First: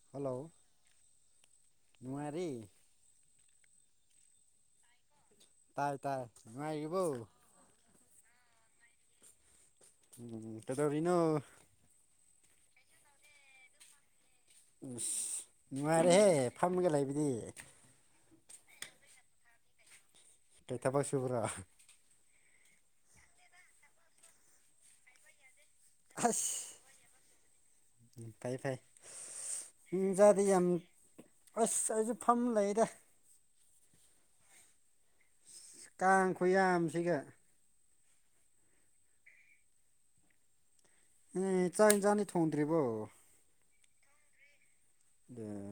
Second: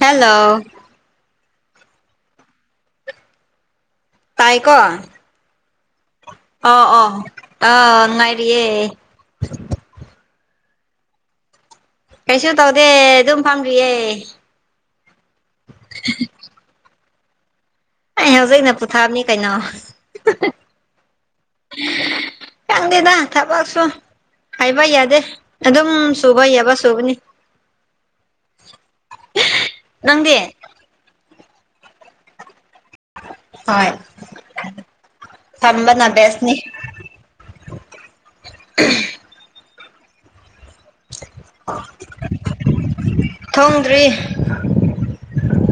Hello ꯅꯨꯡ ꯉꯥꯏꯔꯤ ꯇꯥꯏꯀꯣ ꯇꯥꯏ ꯇꯥꯏ ꯑꯣ ꯑꯣ ꯅꯨꯡꯉꯥꯏꯔꯤꯕꯣ ꯑ ꯅꯨꯉꯥꯏꯔꯤꯌꯦ ꯎꯝ ꯀꯩꯗꯧꯔꯤꯅꯣ ꯀꯩꯁꯨ ꯇꯧꯗꯦ ꯑꯗꯨꯝ ꯐꯝꯔꯤꯌꯦ ꯎꯝꯁ ꯅꯨꯡꯉꯥꯏꯔꯦꯍꯦ ꯐꯝꯃꯒ ꯂꯩꯕꯗꯤ ꯑꯩ ꯍꯧꯖꯤꯛꯅ ꯄꯨꯊꯥꯕꯅꯤ ꯀꯩꯅꯣ ꯀꯩ ꯊꯕꯛ ꯁꯕꯨꯔꯥ ꯈꯪꯗꯦꯗ ꯊꯕꯛꯁꯨ ꯍꯥꯏꯕ ꯌꯥꯗꯦ ꯑꯗꯨꯝ ꯁꯨꯕ ꯑꯁ ꯌꯥꯕ ꯁꯨꯕꯅꯤ ꯅꯪꯗꯤ ꯃꯤꯃꯆꯥꯗꯤ ꯌꯥꯝ ꯑꯁ ꯑꯩꯁꯨ ꯐꯝ ꯂꯩꯗ ꯍꫭꯏ ꯇꯝꯕꯅ ꯀꯥꯡ ꯕꯦꯁꯅꯤ ꯈꯨꯌꯥꯝꯁꯤꯒ [unintelligible] ꯑꯦ ꯆꯥꯛ ꯏꯟꯖꯥꯟꯅꯤ ꯊꯣꯡꯗ꯭ꯔꯤꯕꯣ ꯊꯣꯡꯗ꯭ꯔꯤ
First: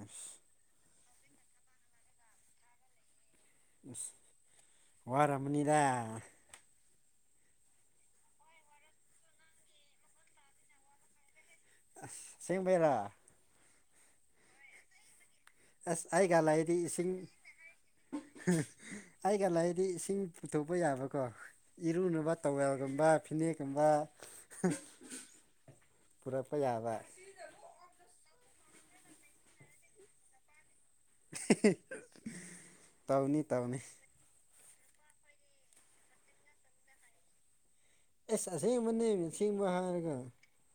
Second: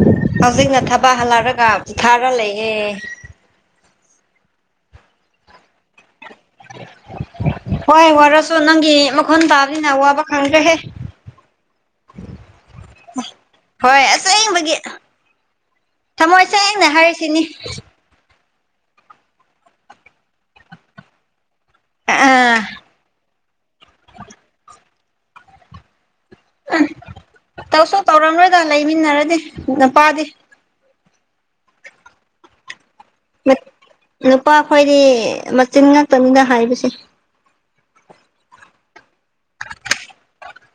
ꯑꯁ ꯍꯧꯖꯤꯛꯅ ꯊꯥ ꯄꯥ ꯍꯜꯂꯛꯔꯒ ꯄꯤꯊꯥꯔ ꯂꯩꯌꯦ ꯋꯥꯔꯝꯃꯅꯤꯗ ꯍꯣꯏ ꯋꯥꯔꯁꯨ ꯅꯪꯒꯤ ꯃꯈꯣꯟ ꯇꯥꯕꯅꯤꯅ ꯋꯥꯕ ꯈꯪꯗ꯭ꯔꯦꯍꯦ ꯑꯁ ꯁꯦꯡꯕꯩꯔꯥ ꯍꯣꯏ ꯑꯁꯦꯡꯕꯒꯤ ꯑꯦꯁ ꯑꯩꯒ ꯊꯃꯣꯏ ꯂꯩꯔꯗꯤ ꯁꯦꯡꯅ ꯏꯁꯤꯡ ꯍꯥꯏꯔꯤꯁꯤꯅꯤ ꯑꯩꯒ ꯂꯩꯔꯗꯤ ꯏꯁꯤꯡ ꯄꯨꯊꯣꯛꯄ ꯌꯥꯕꯀꯣ ꯏꯔꯨꯅꯕ ꯑꯥ ꯇꯧꯋꯦꯜꯒꯨꯝꯕ ꯐꯤꯅꯦꯛꯀꯨꯝꯕ ꯄꯨꯔꯛꯄ ꯌꯥꯕ ꯇꯧꯁꯨ ꯇꯧꯔꯝꯂꯣꯏꯗ ꯂꯩꯃꯤꯟꯅꯔꯗꯤ ꯅꯨꯄꯥꯗꯤ ꯇꯧꯅꯤ ꯇꯧꯅꯤ ꯅꯨꯄꯥꯈꯣꯏꯗꯤ ꯃꯆꯤꯟ ꯉꯥꯛꯇꯅꯤꯅ ꯍꯥꯏꯕꯁꯦ ꯑꯁ ꯑꯁꯦꯡꯕꯅꯦ ꯑꯁꯦꯡꯕ ꯍꯥꯏꯔꯒ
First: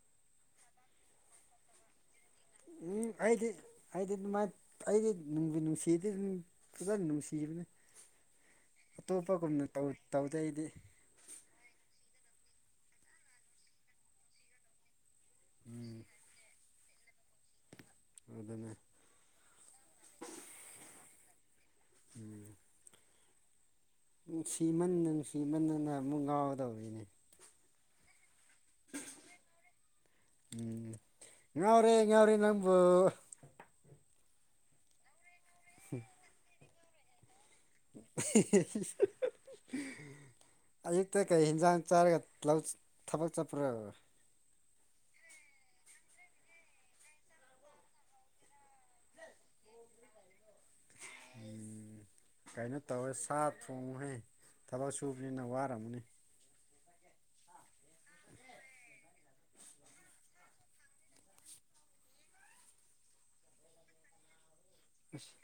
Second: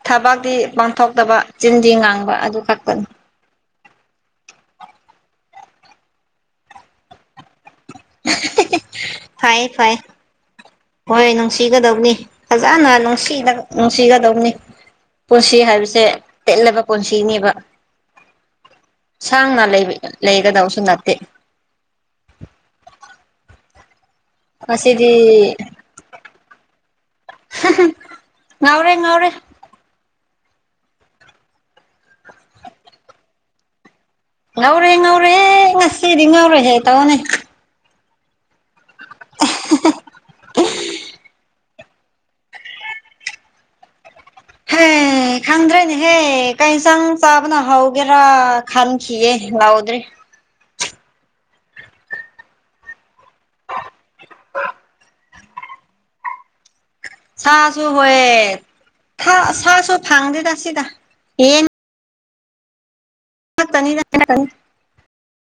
ꯊꯕꯛꯇꯤ ꯄꯥꯡꯊꯣꯛꯇꯕ ꯆꯤꯟꯗꯤ ꯉꯥꯡꯕ ꯑꯗꯨ ꯈꯛꯇꯅꯤ [unintelligible] ꯑꯩꯗꯤ ꯑꯩꯗꯤ ꯑꯗꯨꯃꯥꯏ ꯑꯩꯗꯤ ꯅꯨꯡꯗꯤ ꯅꯨꯡꯁꯤꯗꯤ ꯐꯖꯅ ꯅꯨꯡꯁꯤꯕꯅꯦ ꯑꯇꯣꯞꯄꯒꯨꯝꯅ ꯐꯩꯌꯦ ꯇꯧ ꯐꯩꯌꯦ ꯇꯩꯗꯦ‌ ꯑꯩꯗꯤ ꯍꯣꯏ ꯅꯨꯡꯁꯤꯒꯗꯧꯕꯅꯤ ꯐꯖꯅ ꯅꯨꯡꯁꯤꯅ ꯅꯨꯡꯁꯤꯒꯗꯧꯕꯅꯤ ꯄꯨꯟꯁꯤ ꯍꯥꯏꯕꯁꯦ ꯇꯦꯜꯂꯕ ꯄꯨꯟꯁꯤꯅꯦꯕ ꯑꯗꯨꯅ ꯁꯥꯡꯅ ꯂꯩꯒꯗꯧꯁꯨ ꯅꯠꯇꯦ ꯎꯝ ꯅꯨꯡꯁꯤꯃꯟꯗ ꯉꯁꯤꯗꯤ ꯅꯨꯡꯁꯤꯃꯟꯗꯅ ꯑꯃꯨꯛ ꯉꯥꯎꯗꯧꯔꯤꯅꯦ ꯉꯥꯎꯔꯦ ꯉꯥꯎꯔꯦ ꯎꯝ ꯉꯥꯎꯔꯦ ꯉꯥꯎꯔꯦ ꯅꯪꯕꯨ ꯉꯧꯔꯦ ꯉꯧꯔꯦ ꯉꯁꯤꯗꯤ ꯉꯧꯔꯦ ꯍꯦ ꯇꯧꯅꯦ [inaudible] ꯑꯌꯨꯛꯇ ꯀꯩ ꯍꯦꯟꯖꯥꯡ ꯆꯥꯔꯒ ꯂꯧ ꯊꯕꯛ ꯆꯠꯄꯔꫭ ꯑꯦ ꯈꯪꯗ꯭ꯔꯦꯅꯦꯍꯦ ꯀꯩ ꯏꯟꯁꯥꯡ ꯆꯥꯕꯅ ꯍꯥꯎꯒꯦꯔꯥ ꯈꯟꯈꯤꯒꯦ ꯂꯥꯎꯗ꯭ꯔꯤ ꯎꯝ ꯀꯩꯅꯣ ꯇꯧꯋꯦ ꯁꯥ ꯊꯣꯡꯉꯨꯍꯦ ꯊꯕꯛ ꯁꯨꯕ ꯅꯤꯅ ꯋꯥꯔꯝꯒꯅꯤ ꯁꯥꯁꯨ ꯍꯣꯏꯑꯦ ꯁꯥꯁꯨ ꯐꯪꯗꯦꯗ ꯁꯤꯗ ꯌꯦꯟ ꯉꯥꯛꯇꯅꯤꯗ [unintelligible] ꯑꯁ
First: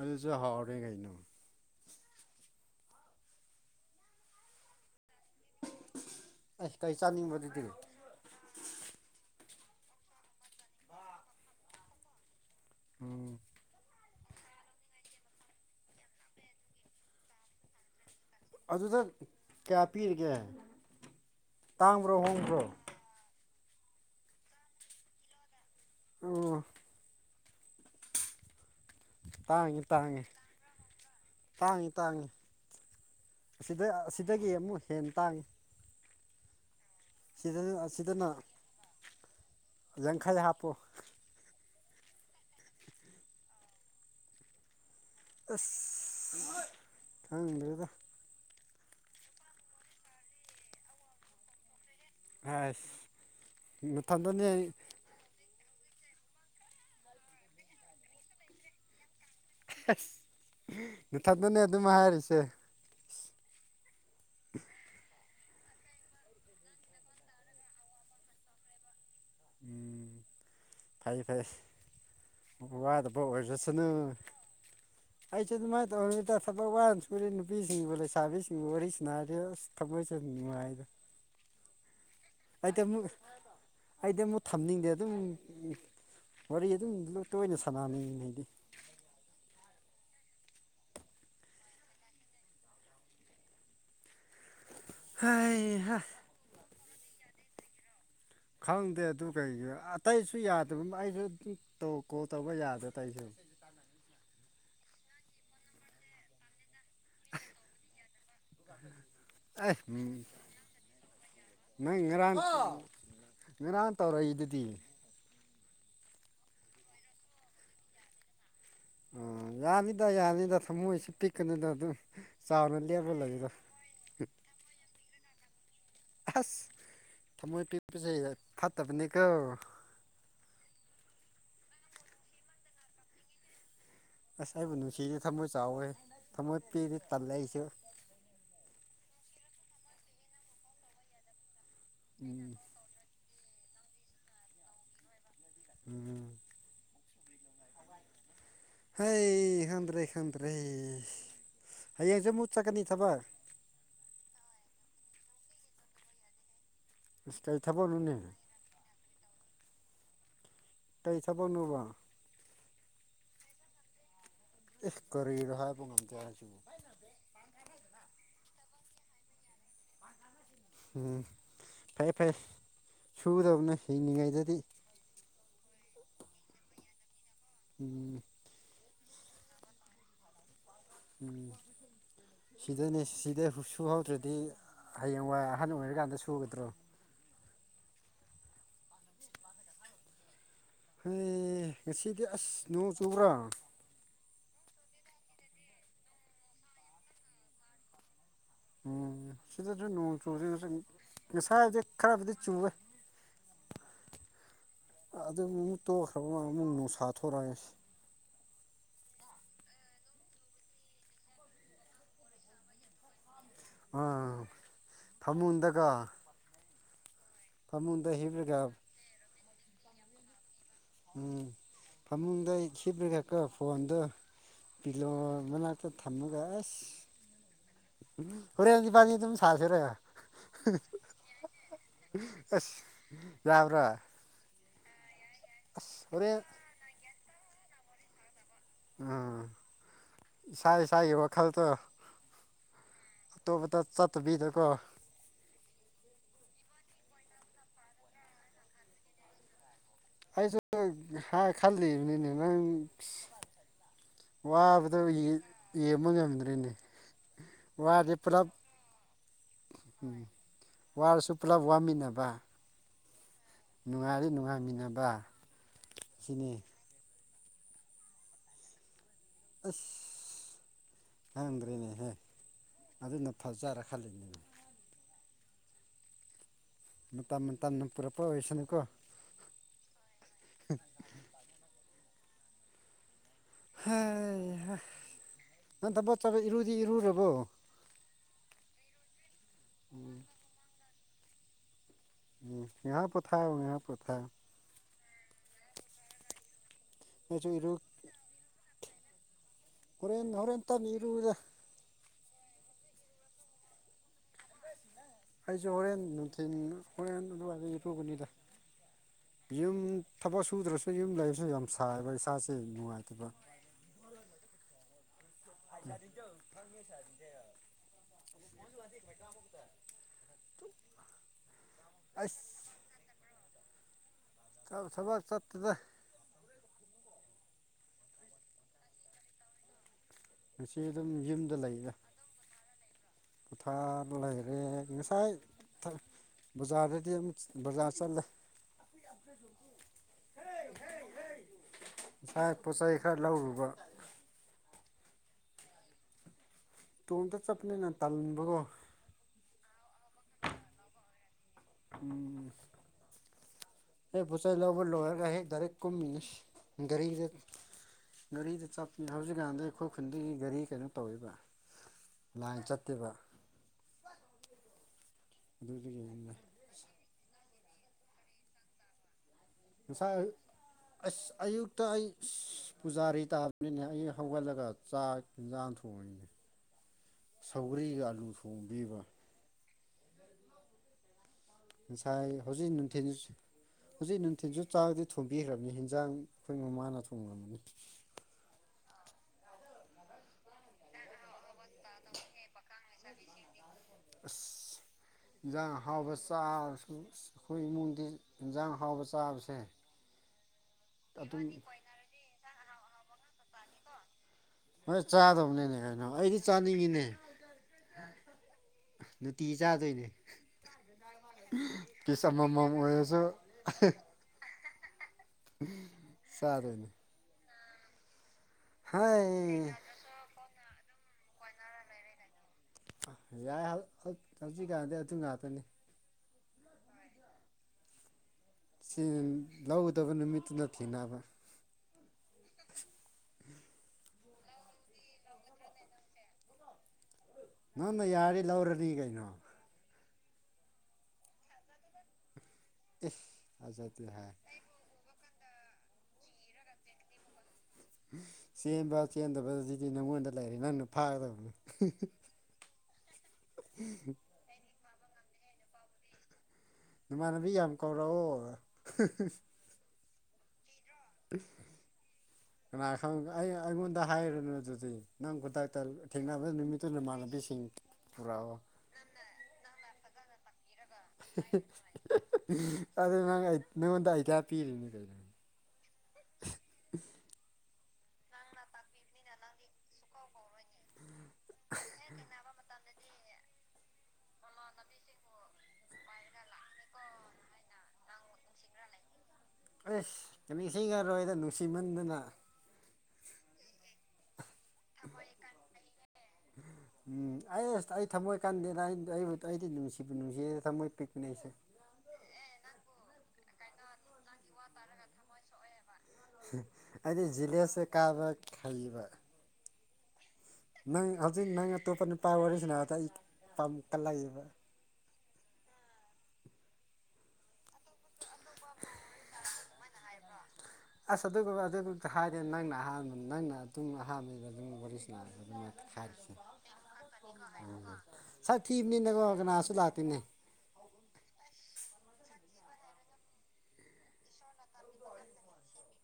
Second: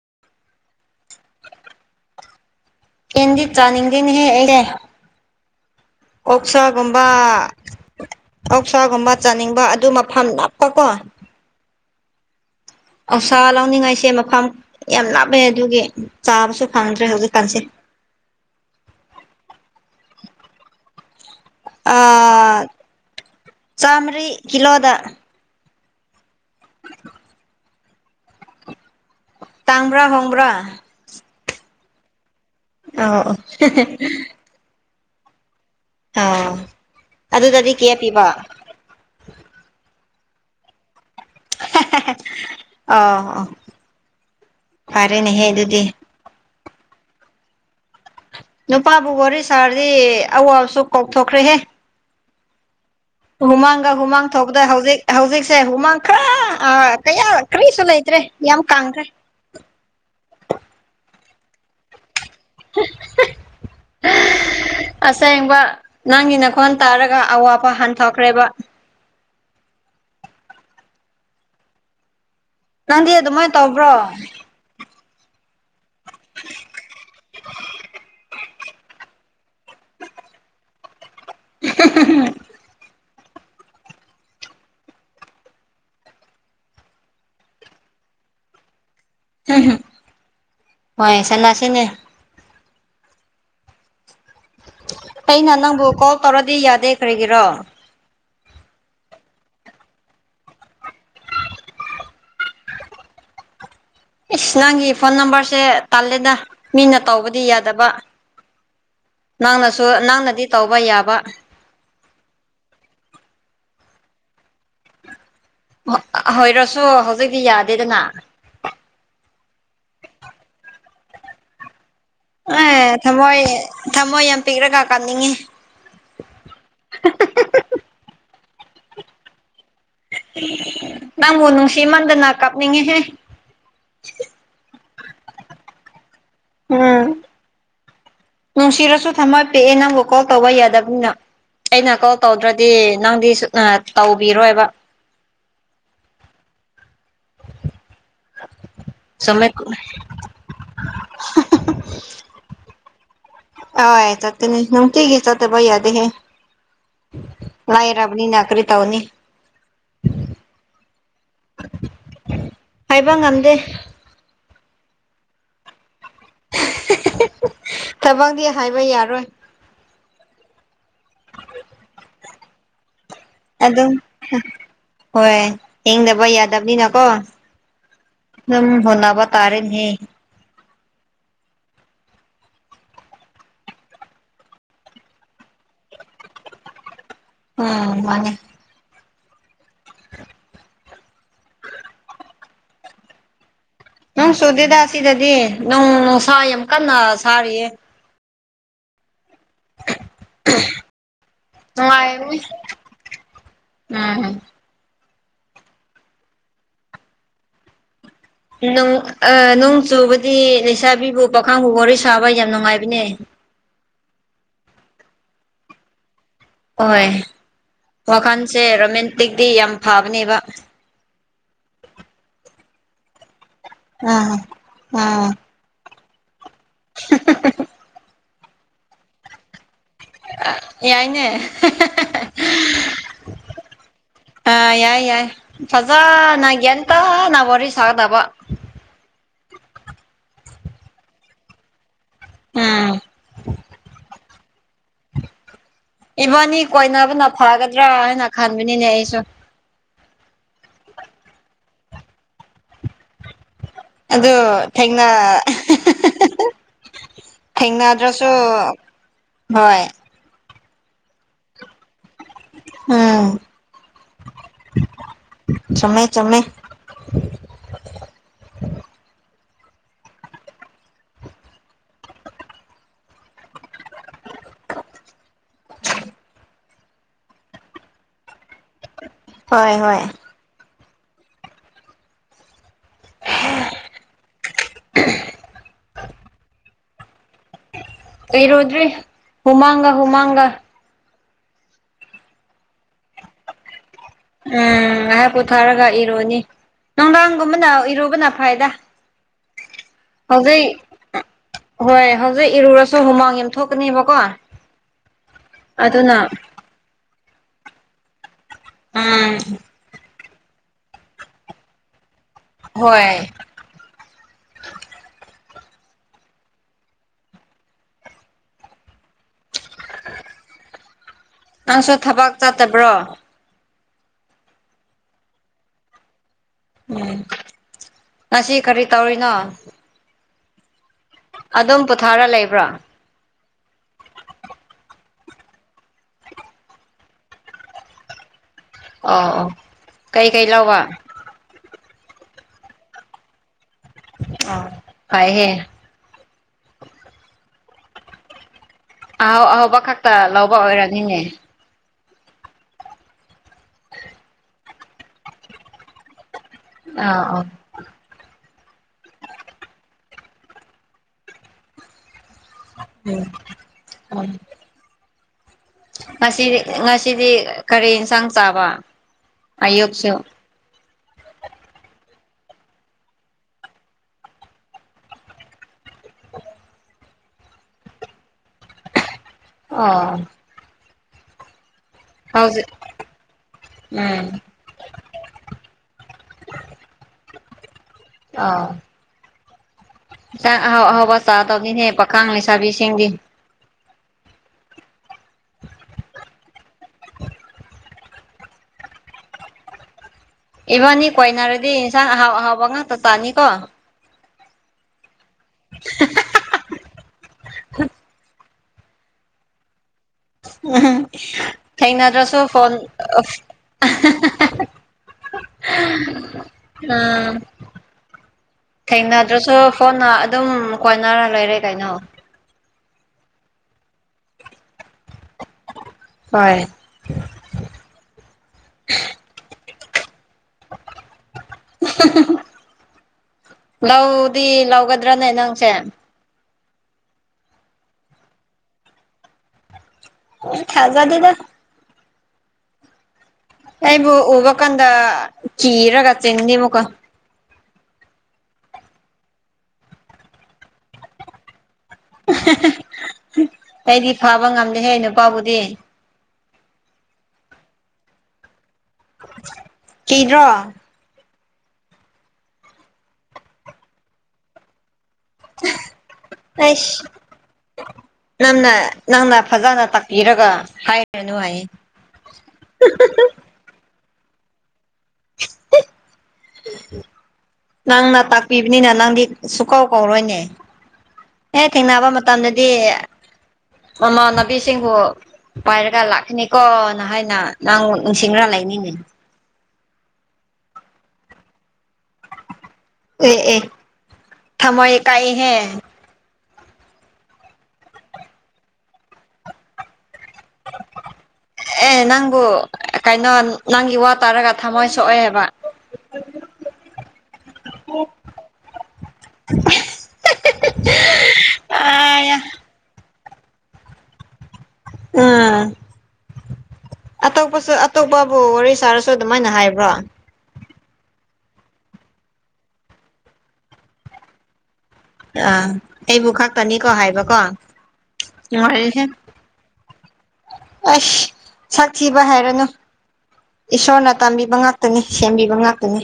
ꯑꯗꯨꯁꯨ ꯍꯥꯎꯔꯦ ꯀꯩꯅꯣ ꯌꯦꯟꯗꯤ ꯆꯥꯅꯤꯡꯗꯦꯅꯦꯍꯦ ꯑꯩꯖꯦ ꯑꯩꯁ ꯀꯩ ꯑꯣꯛꯁꯥꯒꯨꯝꯕ ꯆꯥꯅꯤꯡꯕ ꯑꯗꯨꯗꯤ ꯑꫭꯛꯁꯥꯒꯨꯝꯕ ꯆꯥꯅꯤꯡꯕ ꯑꯗꯨ ꯃꯐꯝ ꯂꯥꯞꯄ ꯀꯣ ꯎꯝ ꯑꫭꯛꯁꯥ ꯂꯧꯅꯤꯡꯉꯥꯏꯁꯦ ꯃꯐꯝ ꯌꯥꯝ ꯂꯥꯞꯄꯦ ꯑꯗꯨꯒꯤ ꯆꯥꯕꯁꯨ ꯐꯪꯗ꯭ꯔꯦ ꯍꯧꯖꯤꯛꯀꯥꯟꯁꯦ ꯑꯗꯨꯗ ꯀꯌꯥ ꯄꯤꯔꯤꯒꯦ ꯇꯥꯡꯕ꯭ꯔꯣ ꯑꯥ ꯍꯣꯡꯕ꯭ꯔꯣ ꯆꯥꯃꯔꯤ ꯀꯤꯂꯣꯗ꯫ ꯑꫭ ꯇꯥꯡꯉꯤ ꯇꯥꯡꯕ꯭ꯔꯥ ꯇꯥꯡꯉꯤ ꯍꯣꯡꯕ꯭ꯔꯥ ꯇꯥꯡꯉꯤ ꯇꯥꯡꯉꯤ꯫ ꯑꯣ ꯑꯁꯤꯗ ꯑꯁꯤꯗꯒꯤ ꯑꯃꯨꯛ ꯍꯦꯟꯅ ꯇꯥꯡꯉꯤ꯫ ꯑꯥ ꯁꯤꯗ ꯑꯗꯨꯗꯗꯤ ꯀꯦꯌꯥ ꯄꯤꯕ꯫ ꯑꯁꯤꯗꯅ ꯌꯥꯡꯈꯩ ꯍꯥꯞꯄꯨ꯫ ꯑꯣ ꯑꯣ ꯐꯔꯦꯅꯦꯍ‌ꯦ꯫ ꯢꯁ ꯈꯪꯗ꯭ꯔꯦꯗ꯫ ꯅꯨꯄꯥꯕꯨ ꯋꯥꯔꯤ ꯁꯥꯔꯗꯤ ꯑꯋꯥꯕꯁꯨ ꯀꯥꯎꯊꯣꯛꯈ꯭ꯔꯦꯍꯦ꯫ ꯑꯁ꯫ ꯍꯨꯃꯥꯡꯒ ꯍꯨꯃꯥꯡ ꯅꯊꯟꯗꯅꯦ ꯊꯣꯛꯕꯗ ꯍꯧꯖꯤꯛ꯫ ꯍꯧꯖꯤꯛꯁꯦ ꯍꯨꯃꯥꯡ ꯈꯔ ꯑꯥ ꯀꯌꯥ ꯀ꯭ꯔꯤꯁꯨ ꯂꯩꯇ꯭ꯔꯦ ꯌꯥꯝ ꯀꯥꯡꯈ꯭ꯔꯦ꯫ ꯑꯁ ꯅꯊꯟꯇꯅꯦ ꯑꯗꯨꯝ ꯍꯥꯏꯔꯤꯁꯦ꯫ ꯑꯁꯦꯡꯕ ꯅꯪꯒꯤ ꯅꯈꯣꯟ ꯇꯥꯔꯒ ꯑꯋꯥꯕ ꯍꯟꯊꫭꯛꯈ꯭ꯔꯦꯕ꯫ ꯎꯝ ꯐꯩ ꯐꯩ꯫ ꯅꯪꯗꯤ ꯋꯥꯗꯕ ꯑꯗꯨꯃꯥꯏꯅ ꯑꯣꯏꯔꯁꯨꯅ꯫ ꯇꯧꯕ꯭ꯔꯣ ꯑꯩꯁꯨ ꯑꯗꯨꯃꯥꯏꯅ ꯇꯧꯔꯃꯤꯗ ꯊꯕꯛ ꯋꯥꯅ ꯁꯨꯔꯦ ꯅꯨꯄꯤꯁꯤꯡꯕꯨ ꯂꯩꯁꯥꯕꯤꯁꯤꯡꯕꯨ ꯋꯥꯔꯤ ꯁꯥꯟꯅꯔꯤ ꯑꯁ꯫ ꯊꯛꯃꯣꯏꯁ‌ꯦ ꯅꯨꯡꯉꯥꯏꯗ ꯍꯥꯏꯗꯤ ꯑꯃꯨꯛ꯫ ꯑꯩꯗꯤ ꯑꯃꯨꯛ ꯊꯝꯅꯤꯡꯗꯦ ꯑꯗꯨꯝ ꯋꯥꯔꯤ ꯑꯗꯨꯝ ꯇꯣꯏꯅ ꯁꯥꯟꯅꯅꯤꯡꯉꯤ ꯑꯩꯗꯤ꯫ ꯍꯣꯏ ꯁꯥꯟꯅꯁꯤꯅꯦ꯫ ꯑꯩꯅ ꯅꯪꯕꯨ ꯍꯩꯍꯥ ꯀꯣꯜ ꯇꯧꯔꯗꯤ ꯌꯥꯗꯦ ꯀꯔꯤꯒꯤꯔꯣ꯫ ꯈꯪꯗꯦ ꯑꯗꯨ ꯀꯩꯒꯤꯔ ꯑꯇꯩꯁꯨ ꯌꯥꯗꯕ ꯑꯩꯁꯨ ꯫ ꯇꯧ ꯀꯣꯜ ꯇꯧꯕ ꯌꯥꯗ ꯇꯧꯁꯨꯌꯨ꯫ ꯏꯁ ꯅꯪꯒꯤ ꯐꯣꯟ ꯅꯝꯕꯔꯁꯦ ꯇꯥꯜꯂꯦꯗ ꯃꯤꯅ꯫ ꯇꯧꯕꯗꯤ ꯌꯥꯗꯕ ꯑꯩ ꯅꯪꯅꯁꯨ ꯅꯪꯅꯗꯤ ꯇꯧꯕ ꯌꯥꯕ꯫ ꯅꯪ ꯉꯔꯥꯡ ꯉꯔꯥꯡ ꯇꯧꯔꯛꯏꯗꯨꯗꯤ꯫ ꯍꫭꯏꯔꯁꯨ ꯍꯧꯖꯤꯛꯇꯤ ꯌꯥꯗꯦꯗꯅ꯫ ꯑꯥ ꯌꯥꯅꯤꯗ ꯌꯥꯅꯤꯗ ꯊꯃꯣꯏꯁꯨ ꯄꯤꯛꯀꯅꯨꯗ ꯑꯗꯨꯝ꯫ ꯆꯥꯎꯅ ꯑꯦ ꯂꯦꯞꯄ ꯊꯝꯃꯣꯏ ꯂꯩꯌꯨꯗ ꯊꯝꯃꯣꯏ ꯌꯥꯝ ꯄꯤꯛꯔꯒ ꯀꯞꯅꯤꯡꯉ‌ꯦ꯫ ꯑꯁ ꯊꯝꯃꯣꯏ ꯄꯤꯛꯄꯁꯦ ꯐꯠꯇꯕꯅꯤꯀꯣ꯫ ꯅꯪꯕꯨ ꯅꯨꯡꯁꯤ ꯃꯟꯗꯅ ꯀꯥꯞꯅꯤꯡꯉꯦꯍ‌ꯦ꯫ ꯑꯁ ꯑꯩꯕꯨ ꯅꯨꯡꯁꯤꯗꯤ ꯊꯃꯣꯏ ꯆꯥꯎꯋꯦ ꯊꯃꯣꯏ ꯄꯤꯗꯤ ꯎꯝ ꯇꯜꯂ‌ꯦ ꯑꯩꯁꯨ꯫ ꯅꯨꯡꯁꯤꯔꯁꯨ ꯊꯝꯃꫭꯏ ꯄꯤꯛꯑꯦ ꯅꯪꯕꯨ ꯀꯣꯜ ꯇꯧꯕ ꯌꯥꯗꯕꯅꯤꯅ꯫ ꯑꯩꯅ ꯀꯣꯜ ꯎꯝ ꯇꯧꯗ꯭ꯔꯗꯤ ꯅꯪꯗꯤ ꯁꯨꯅ ꯇꯧꯕꯤꯔꯣꯏꯕ꯫ ꯎꯝ ꯆꯨꯝꯃꯦ ꯍꯩ ꯈꯪꯗ꯭ꯔꯦ꯫ ꯈꯪꯗ꯭ꯔꯦ ꯍꯌꯦꯡꯁꯨ ꯃꯨꯛ ꯆꯠꯀꯅꯤ ꯊꯕꯛ꯫ ꯑꯥꯍꫭꯏ ꯆꯠꯀꯅꯤ ꯅꯨꯡꯊꯤꯒꯤ ꯆꯠꯇꯕ ꯌꯥꯗꯦꯍꯦ꯫ ꯑꯁ ꯀꯩ ꯊꯕꯛꯅꯣꯅꯦ ꯂꯥꯏꯔꯕꯅꯤꯅ ꯀꯔꯤ ꯇꯧꯅꯤ꯫ ꯀꯩ ꯊꯕꯛꯅꫭꯕ꯫ ꯍꯥꯏꯕ ꯉꯝꯗꯦ ꯢꯁ ꯀꯔꯤꯔ ꯍꯥꯏꯕ ꯉꯝꯗꯦ ꯍꯥꯏꯁꯤꯕꯨ꯫ ꯊꯕꯛꯗꯤ ꯍꯥꯏꯕ ꯌꯥꯔꯣꯏ꯫ ꯎꯝ ꯐꯩꯌꯦ ꯐꯩꯌꯦ꯫ ꯑꯗꯨꯝ ꯍꯣꯏ ꯍꯤꯡꯗꯕ ꯌꯥꯗꯝꯅꯤꯅꯀꯣ꯫ ꯎꯝ꯫ ꯗꯨꯝ ꯍꫭꯠꯅꯕ ꯇꯥꯔ‌ꯦꯅꯦꯍ‌ꯦ꯫ ꯎꯝ꯫ ꯁꯤꯗꯅꯦ ꯁꯤꯗ ꯁꯨꯍꯧꯗ꯭ꯔꯗꯤ ꯍꯌꯦꯡꯋꯥꯏ ꯑꯍꯟ ꯑꯣꯏꯔꯀꯥꯟꯗ ꯁꯨꯒꯗ꯭ꯔꯣ꯫ ꯎꯝ ꯃꯥꯅꯦ꯫ [unintelligible] [inaudible] ꯍꯩ ꯉꯁꯤꯗꯤ ꯑꯁ ꯅꯣꯡ ꯆꯨꯕ꯭ꯔꯣ? ꯅꯣꯡ ꯆꯨꯗꯦꯗ ꯁꯤꯗꯗꯤ ꯅꯣꯡ ꯅꯨꯡꯁꯥ ꯌꯥꯝ ꯀꯟꯅ ꯁꯥꯔꯤꯌꯦ꯫ ꯎꯝ ꯁꯤꯗꯁꯨ ꯅꯣꯡ ꯆꯨꯗꯦ ꯍꯖꯤꯛ ꯉꯁꯥꯏꯗꯤ ꯈꯔꯕꯨꯗꯤ ꯅꯨꯡꯉꯥꯏꯔꯝꯅꯤ ꯆꯨꯨꯋꯦ꯫ ꯎꯝ ꯑꯗꯨ ꯃꯨ ꯃꯨꯛ ꯇꯣꯛꯈ꯭ꯔꯕ ꯃꯨꯛ ꯅꯨꯡꯁꯥ ꯊꯣꯛꯔꯥꯏꯁ ꯅꯨꯡ ꯑꯥ ꯅꯣꯡ ꯆꯨꯕꯗꯤ ꯂꯩꯁꯥꯕꯤꯕꯨ ꯄꯥꯈꯥꯡꯕꯨ ꯋꯥꯔꯤ ꯁꯥꯕ ꯌꯥꯝ ꯅꯨꯡꯉꯥꯏꯕꯅꯦ ꯑꯥ ꯐꯃꯨꯡꯗꯒ ꯍꯣꯏ ꯐꯃꯨꯡꯗ ꯍꯤꯞꯔꯒ ꯋꯥꯈꯟꯁꯦ ꯔꯣꯃꯦꯟꯇꯤꯛꯇꯤ ꯌꯥꯝ ꯐꯥꯕꯅꯦꯕ ꯎꯝ ꯐꯃꯨꯡꯗ ꯍꯤꯞꯔꯒꯀꯣ ꯐꯣꯟꯗꯣ ꯑꯥ ꯄꯤꯂꯣ ꯑꯥ ꯃꯅꯥꯛ ꯇꯥꯊꯝꯃꯒ ꯑꯁ ꯍꯣꯔꯦꯟ ꯏꯕꯥꯅꯤ ꯑꯗꯨꯝ ꯁꯥꯁꯦꯔꯥ? [unintelligible] ꯌꯥꯏꯅꯦ ꯑꯁ ꯌꯥꯕ꯭ꯔꯥ? ꯑꯥ ꯌꯥꯏ ꯌꯥꯏ ꯍꯣꯔꯦꯟ ꯐꯖꯟꯅ ꯒꯌ꯭ꯥꯟ ꯇꯥꯅ ꯋꯥꯔꯤꯁꯥꯒꯗꯕ ꯎꯝ ꯏꯁꯥ ꯏꯁꯥꯒꯤ ꯋꯥꯈꯜꯇꯣ ꯎꯝ ꯑꯇꯣꯞꯄꯇ ꯆꯠꯇꯕꯤꯗꯀꯣ ꯏꯕꯟꯅꯤ ꯀꯣꯏꯅꯕꯅ ꯐꯥꯒꯗ꯭ꯔꯥ ꯍꯥꯏꯅ ꯈꯟꯕꯅꯤꯅꯦ ꯑꯩꯁꯨ ꯑꯩꯁꯨ ꯍꯥꯏ ꯈꯜꯂꯤꯕꯅꯤꯅꯦ ꯅꯪꯁ ꯑꯗꯨ ꯊꯦꯡꯅ ꯌꯦꯡꯕ [unintelligible] ꯉꯝꯗ꯭ꯔꯤꯅꯦ ꯋꯥꯔꯗꯤ ꯊꯦꯡꯅꯗ꯭ꯔꯁꯨ ꯄꯨꯂꯞ ꯍꯣꯏ ꯋꯥꯔꯁꯨ ꯄꯨꯂꯞ ꯋꯥꯃꯤꯟꯅꯕ ꯕꯥ ꯎꯝ ꯅꯨꯡꯉꯥꯏꯔꯗꯤ ꯅꯨꯡꯉꯥꯏ ꯃꯤꯟꯅꯕ ꯆꯨꯝꯃꯦ ꯆꯨꯝꯃꯦ ꯁꯤꯅꯤ ꯑꯁ ꯈꯪꯗ꯭ꯔꯦꯅꯦꯍꯦ ꯑꯗꯨꯅ ꯐꯖꯥꯔꯥ ꯈꯜꯂꯤꯕꯅꯤꯅꯦ ꯃꯇꯝ ꯃꯇꯝꯅ ꯄꯨꯔꯛꯄ ꯑꯣꯏꯁꯅꯨꯀꯣ ꯍꯣꯏ ꯍꯣꯏ [unintelligible] ꯍꯥꯏꯍꯥ ꯅꯪ ꯊꯕꯛ ꯆꯠꯕ ꯏꯔꯨꯗꯤ ꯏꯔꯨꯔꯕꯣ? ꯏꯔꯨꯗ꯭ꯔꯤ ꯍꯨꯃꯥꯡꯒ ꯍꯨꯃꯥꯡꯒ ꯎꯝ ꯉꯥꯏꯍꯥꯛ ꯄꯣꯊꯥꯎ ꯉꯥꯏꯍꯥꯛ ꯄꯣꯊꯥꯎ ꯎꯝ ꯉꯥꯏꯍꯥꯛ ꯄꯨꯊꯥꯔꯒ ꯏꯔꯨꯅꯤ, ꯑꯩꯁꯨ ꯅꯨꯡꯗꯥꯡꯒꯨꯝꯕꯅ ꯏꯔꯨ ꯏꯔꯨꯕꯅ ꯐꯩꯗ ꯍꯣꯔꯦꯟ ꯍꯧꯔꯦꯟ ꯍꯧꯖꯤꯛ ꯇꯞꯅ ꯏꯔꯨꯎꯗꯥ ꯍꯣꯏ ꯍꯧꯖꯤꯛ ꯏꯔꯨꯔꯁꯨ ꯍꯨꯃꯥꯡ ꯌꯥꯝ ꯊꯣꯛꯀꯅꯤꯕꯀꯣ ꯑꯩꯖꯨ ꯍꯧꯔꯦꯟ ꯅꯨꯡꯊꯤꯟ ꯍꯣꯔꯦꯟ ꯑꯗꯨꯋꯥꯏꯗ ꯏꯔꯨꯒꯅꯤꯗꯥ꯫ ꯎꯝ ꯌꯨꯝ ꯊꯕꯛ ꯁꯨꯗ꯭ꯔꯁꯨ ꯌꯨꯝ ꯂꯩꯕꯁꯦ ꯌꯥꯝ ꯁꯥꯏꯌꯦꯕ ꯏꯁꯥꯁꯦ ꯅꯨꯡꯉꯥꯏꯇꯦꯕ ꯍꯣꯏ [unintelligible] ꯅꯪꯁꯨ ꯊꯕꯛ ꯑꯁ ꯆꯠꯇꯥꯕ꯭ꯔꯣ? ꯊꯧ ꯊꯕꯛ ꯆꯠꯇꯦꯗꯥ ꯎꯝ ꯉꯁꯤ ꯀꯔꯤ ꯇꯧꯔꯤꯅꯣ? ꯉꯁꯤ ꯑꯗꯨꯝ ꯌꯨꯝꯗ ꯂꯩꯗꯥ꯫ ꯕꯥꯔꯥ ꯂꯩꯕ꯭ꯔꯥ? ꯃꯊꯥꯗꯣ ꯂꯩꯔꯦ ꯉꯁꯥꯏ [unintelligible] ꯕꯖꯥꯔꯗꯗꯤ ꯎꯝ ꯕꯖꯥꯔ ꯆꯠꯂꯦ ꯑꯣ ꯑꯣ ꯀꯩꯀꯩ ꯂꯧꯕ? ꯉꯁꯥꯏ ꯄꯣꯠꯆꯩ ꯈꯔ ꯂꯧꯔꯨꯕ ꯑꯣ ꯐꯩꯍꯦ꯫ ꯇꯣꯝꯇ ꯆꯠꯄꯅꯤꯅ ꯇꯟꯕꯒꯣ꯫ ꯑꯍꯥꯎ ꯑꯍꯥꯎꯕ ꯈꯛꯇ ꯂꯧꯕ ꯑꯣꯏꯔꯝꯅꯤꯅꯦ꯫ ꯎꯝ ꯍꯦꯛ ꯄꯣꯠꯆꯩ ꯂꯧꯕ ꯂꯣꯏꯔꯒ ꯍꯦꯛ ꯗꯥꯏꯔꯦꯛ ꯀꯨꯝ ꯃꯤꯅꯤ꯫ ꯑꯥ ꯒꯥꯔꯤꯗ ꯑꯥ ꯒꯥꯔꯤꯗ ꯆꯠꯄ ꯍꯧꯖꯤꯛꯀꯥꯟꯗ ꯑꯩꯈꯣꯏ ꯈꯨꯟꯗꯒꯤ ꯒꯥꯔꯤ ꯀꯩꯅꯣ ꯇꯧꯋꯦꯕ꯫ ꯂꯥꯏꯟ ꯆꯠꯇꯦꯕ ꯎꯝ ꯎꯝ ꯑꯗꯨꯗꯨꯒꯤꯅꯦ ꯉꯁꯤꯗꯤ ꯉꯁꯤꯗꯤ ꯀꯔꯤ ꯌꯦꯟꯁꯥꯡ ꯆꯥꯕ? ꯑꯌꯨꯛꯁꯨ ꯉꯁꯥꯏ ꯑꯁ ꯑꯌꯨꯛꯇ ꯑꯩ, ꯄꯨꯖꯥꯔꯤ ꯇꯥꯕꯅꯤꯅꯦ ꯑꯩ ꯍꯧꯒꯠꯂꯒ ꯆꯥꯛ ꯌꯦꯟꯖꯥꯡ ꯊꯣꯡꯉꯤꯅꯦ꯫ ꯁꯧꯒ꯭ꯔꯤꯒ ꯑꯥꯂꯨ ꯊꯣꯡꯕꯤꯕ꯫ ꯑꯣ꯫ ꯉꯁꯥꯏ ꯍꯧꯖꯤꯛ ꯅꯨꯡꯊꯤꯟ ꯍꯧꯖꯤꯛ ꯎꯝ ꯅꯨꯡꯊꯤꯟꯖꯨ ꯆꯥꯛꯗꯤ ꯊꯣꯡꯕꯤꯈ꯭ꯔꯕꯅꯤ ꯍꯟꯖꯥꯡ ꯈꯣꯏ ꯃꯃꯥꯅ ꯊꯣꯡꯔꯝꯃꯅꯤ꯫ ꯑꯥ꯫ ꯆꯥꯛ ꯑꯍꯥꯎꯕ ꯑꯍꯥꯎꯕ ꯆꯥꯗꯧꯅꯤꯅꯦ ꯄꯥꯈꯥꯡ ꯂꯩꯁꯥꯕꯤꯁꯤꯡꯗꯤ꯫ ꯑꯁ꯫ ꯏꯟꯖꯥꯡ ꯍꯥꯎꯕ ꯆꯥꯔꯁꯨ ꯈꯣꯏ ꯏꯃꯨꯡꯗꯤ ꯏꯟꯖꯥꯡ ꯍꯥꯎꯕ ꯆꯥꯕꯁꯦ, ꯏꯕꯅꯤ ꯑꯗꯨꯝ ꯀꯣꯏꯅꯥꯔꯗꯤ ꯏꯟꯁꯥꯡ ꯍꯥꯎ ꯍꯥꯎꯕ ꯉꯛꯇꯥ ꯆꯥꯅꯤ ꯀꯣ꯫ ꯍꯣꯏ ꯆꯥꯗꯧꯅꯤꯅꯦ ꯀꯩꯅꯣ ꯑꯩꯗꯤ ꯆꯥꯅꯤꯡꯉꯤꯅꯦ꯫ ꯅꯨꯇꯤ ꯆꯥꯗꯣꯏꯅꯦ꯫ ꯎꯝ ꯄꯤꯁ ꯊꯦꯡꯅꯔꯁꯨ ꯑꯃꯃꯝ ꯐꯣꯟ, ꯑꯣꯏꯔꯁꯨ ꯆꯥꯗꯣꯏꯅꯤ [unintelligible] ꯎꯝ꯫ ꯊꯦꯡꯅꯗ꯭ꯔꯁꯨ ꯍꯥꯏ ꯐꯣꯟꯅ ꯑꯗꯨꯝ ꯀꯣꯏꯅꯔ ꯂꯩꯔꯦ ꯀꯩꯅꯣ꯫ ꯌꯥꯏ ꯍꯧꯖꯤꯛꯀꯥꯟꯗꯤ ꯑꯗꯨ ꯉꯥꯛꯇꯅꯤ꯫ ꯍꯣꯏ꯫ ꯂꯧꯒꯗꯕ ꯅꯨꯃꯤꯠꯇꯨꯅ ꯊꯦꯡꯅꯕ꯫ ꯂꯧꯗꯤ ꯂꯧꯒꯗ꯭ꯔꯥꯅꯦ ꯅꯪꯁꯦ꯫ ꯅꯪꯅ ꯌꯥꯔꯗꯤ ꯂꯧꯔꯅꯤ ꯀꯩꯅꯣ꯫ ꯊꯖꯗꯦꯗ꯫ [unintelligible] ꯑꯩꯏꯕꯨ ꯍꯥꯏ ꯎꯕ ꯀꯟꯗ ꯀꯤꯔꯒ ꯆꯦꯟꯅꯤ ꯑꯃꯨꯛꯀ꯫ ꯆꯦꯟꯕ ꯆꯦꯟꯗꯕꯁꯤꯗꯤ ꯅꯪꯉꯣꯟꯗ ꯂꯩꯔꯦ ꯅꯪꯅ ꯐꯥꯒꯗꯕꯅꯤ꯫ ꯑꯩꯗꯤ ꯐꯕ ꯉꯝꯗꯦꯍꯦ ꯅꯨꯄꯥꯕꯨꯗꯤ꯫ ꯅꯃꯥꯟꯅꯕꯤ ꯌꯥꯝ ꯀꯧꯔꯛꯑꯣ꯫ ꯀꯤꯗ꯭ꯔꯣ? ꯀꯅꯥ ꯈꯪ ꯑꯩ ꯑꯩꯉꯣꯟꯗ ꯍꯥꯏꯔꯨꯅꯨ ꯑꯗꯨꯗꯤ꯫ ꯅꯪ ꯈꯨꯗꯥꯇ ꯊꯦꯡꯅꯕ ꯅꯨꯃꯤꯠꯇꯨ ꯑꯩꯁ ꯅꯃꯥꯟꯅꯕꯤꯁꯤꯡ ꯄꯨꯔꯛꯑꯣ꯫ ꯅꯪꯅ ꯅꯪꯅ ꯐꯖꯅ ꯇꯥꯛꯄꯤꯔꯒ ꯍꯥꯏꯔꯅꯨ ꯍꯥꯏꯌꯦ [unintelligible] ꯅꯉꯣꯟꯗ ꯑꯥꯏꯗꯤꯌꯥ ꯄꯤꯔꯤꯅꯤ ꯀꯩꯅꯣ꯫ ꯅꯪꯅ ꯇꯥꯛꯄꯤꯕꯅꯤꯅ ꯅꯪꯗꯤ ꯁꯨꯀꯥꯎ ꯀꯧꯔꯣꯏꯅꯦ꯫ ꯑꯦ ꯊꯦꯡꯅꯕ ꯃꯇꯝꯗꯗꯤ ꯃꯃꯥꯟꯅꯕꯤꯁꯤꯡꯕꯨ, ꯄꯥꯏꯔꯒ ꯂꯥꯛꯀꯅꯤꯀꯣꯅ ꯍꯥꯏꯅ ꯅꯪ ꯅꯤꯡꯁꯤꯡꯔ ꯂꯩꯅꯤꯅꯦ꯫ ꯑꯁ ꯅꯤꯡꯁꯤꯡ ꯉꯔꯣꯏꯗ ꯅꯨꯡꯁꯤꯃꯟꯗꯅ꯫ ꯑꯦ ꯑꯦ ꯊꯃꯣꯏ ꯀꯥꯏ ꯍꯦ꯫ [inaudible] ꯎꯝ ꯑꯩ ꯑꯁ ꯑꯩ ꯊꯝꯃꯣꯏ ꯀꯥꯟꯗꯦꯗ ꯑꯩꯕꯨ ꯑꯩꯗꯤ ꯅꯨꯡꯁꯤꯕꯩ ꯅꯨꯡꯁꯤꯌꯦ ꯊꯝꯃꯣꯏ ꯄꯤꯛꯄꯅꯦ ꯑꯩꯁꯦ ꯑꯦ ꯅꯪꯕꯨ ꯀꯩꯅꯣ ꯅꯪꯒꯤ ꯋꯥ ꯇꯥꯔꯒ ꯊꯝꯃꯣꯏ ꯁꯣꯛꯑꯦꯕ ꯑꯩꯗꯤ ꯖꯤꯂꯦꯁꯦ ꯀꯥꯗ ꯈꯩꯕ ꯅꯪ ꯍꯧꯖꯤꯛ ꯅꯪ ꯑꯇꯣꯞꯄ ꯅꯨꯄꯥ ꯑꯌꯥ ꯋꯥꯔꯤ ꯁꯥꯟꯅꯕꯗ ꯑꯩ ꯄꯝ ꯀꯜꯂꯛꯏꯕ ꯑ ꯑꯇꯣꯞꯄꯁꯨ ꯑꯇꯣꯞꯄꯕꯨ ꯋꯥꯔꯤ ꯁꯥꯔ ꯇꯨ ꯑꯗꯨꯃꯥꯏꯅ ꯍꯥꯏꯕ꯭ꯔꯣ ꯑꯁ ꯑꯗꯨ [unintelligible] ꯅꯪꯅ ꯑꯍꯥꯟ ꯅꯪꯅ ꯑꯗꯨꯝ [unintelligible] ꯋꯥꯔꯤ ꯁꯥꯟꯅꯔꯁꯦ ꯑ ꯑꯩꯕꯨ ꯈꯥꯛꯛꯇꯅꯤꯀꯣ ꯍꯥꯏꯕ ꯁꯛ ꯊꯤꯕꯅꯤꯅꯀꯣ ꯀꯅꯥꯁꯨ ꯂꯥꯛꯇꯦꯅꯦ ꯑꯁ ꯁꯛ ꯊꯤꯕ ꯍꯥꯏꯔꯅꯨ ꯏꯁꯣꯔꯅ ꯇꯝꯕꯤꯕ ꯉꯥꯛ ꯇꯅꯤ ꯁꯦꯝꯕꯤꯕ ꯉꯥꯛꯇꯅꯤ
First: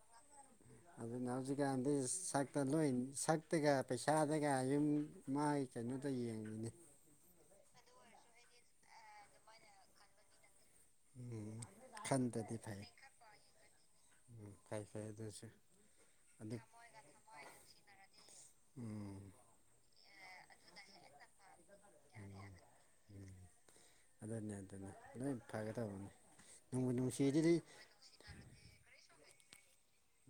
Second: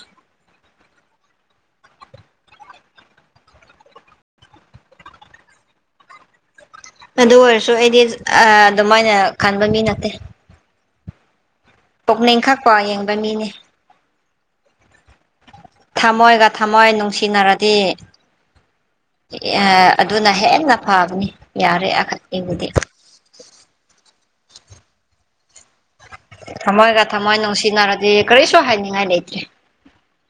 ꯑꯗꯨꯅ ꯍꯧꯖꯤꯛꯀꯥꯟꯗꯤ ꯁꯛꯇ ꯂꯣꯏ ꯁꯛꯇꯒ ꯄꯩꯁꯥꯗꯒ ꯌꯨꯝ ꯃꯥꯏ ꯀꯩꯅꯣꯗ ꯌꯦꯡꯉꯅꯤ ꯑꯗꯨ ꯑꯣꯏꯔꯁꯨ ꯑꯩꯗꯤ ꯑ ꯑꯗꯨꯃꯥꯏꯅ ꯈꯟꯕ ꯃꯤ ꯅꯠꯇꯦ ꯎꯝ ꯈꯟꯗ꯭ꯔꯗꯤ ꯇꯣꯅꯤꯡꯈꯛꯀꯣ ꯐꯩ ꯌꯦꯡꯕ ꯃꯤꯅꯦ ꯎꯝ ꯐꯩ ꯐꯩ ꯑꯗꯨꯁꯨ ꯊꯝꯃꯣꯏꯒ ꯑꯗꯨ ꯊꯝꯃꯣꯏ ꯅꯨꯡꯁꯤꯅꯔꯗꯤ ꯎꯝ ꯑ ꯑꯗꯨꯅ ꯍꯦꯟꯅ ꯐꯕꯅꯤ ꯌꯥꯔꯦ ꯑꯈꯛ ꯏꯕꯨꯗꯤ ꯎꯝ ꯑꯗꯨꯅꯦ ꯑꯗꯨꯅ ꯂꯣꯏ ꯐꯥꯒꯦ ꯇꯧꯕꯅꯤ ꯊꯝꯃꯣꯏꯒ ꯊꯝꯃꯣꯏ ꯅꯨꯡꯁꯤꯅꯔꯗꯤ ꯀꯔꯤꯁꯨ ꯍꯥꯏꯅꯤꯡꯉꯥꯏ ꯂꯩꯇꯦ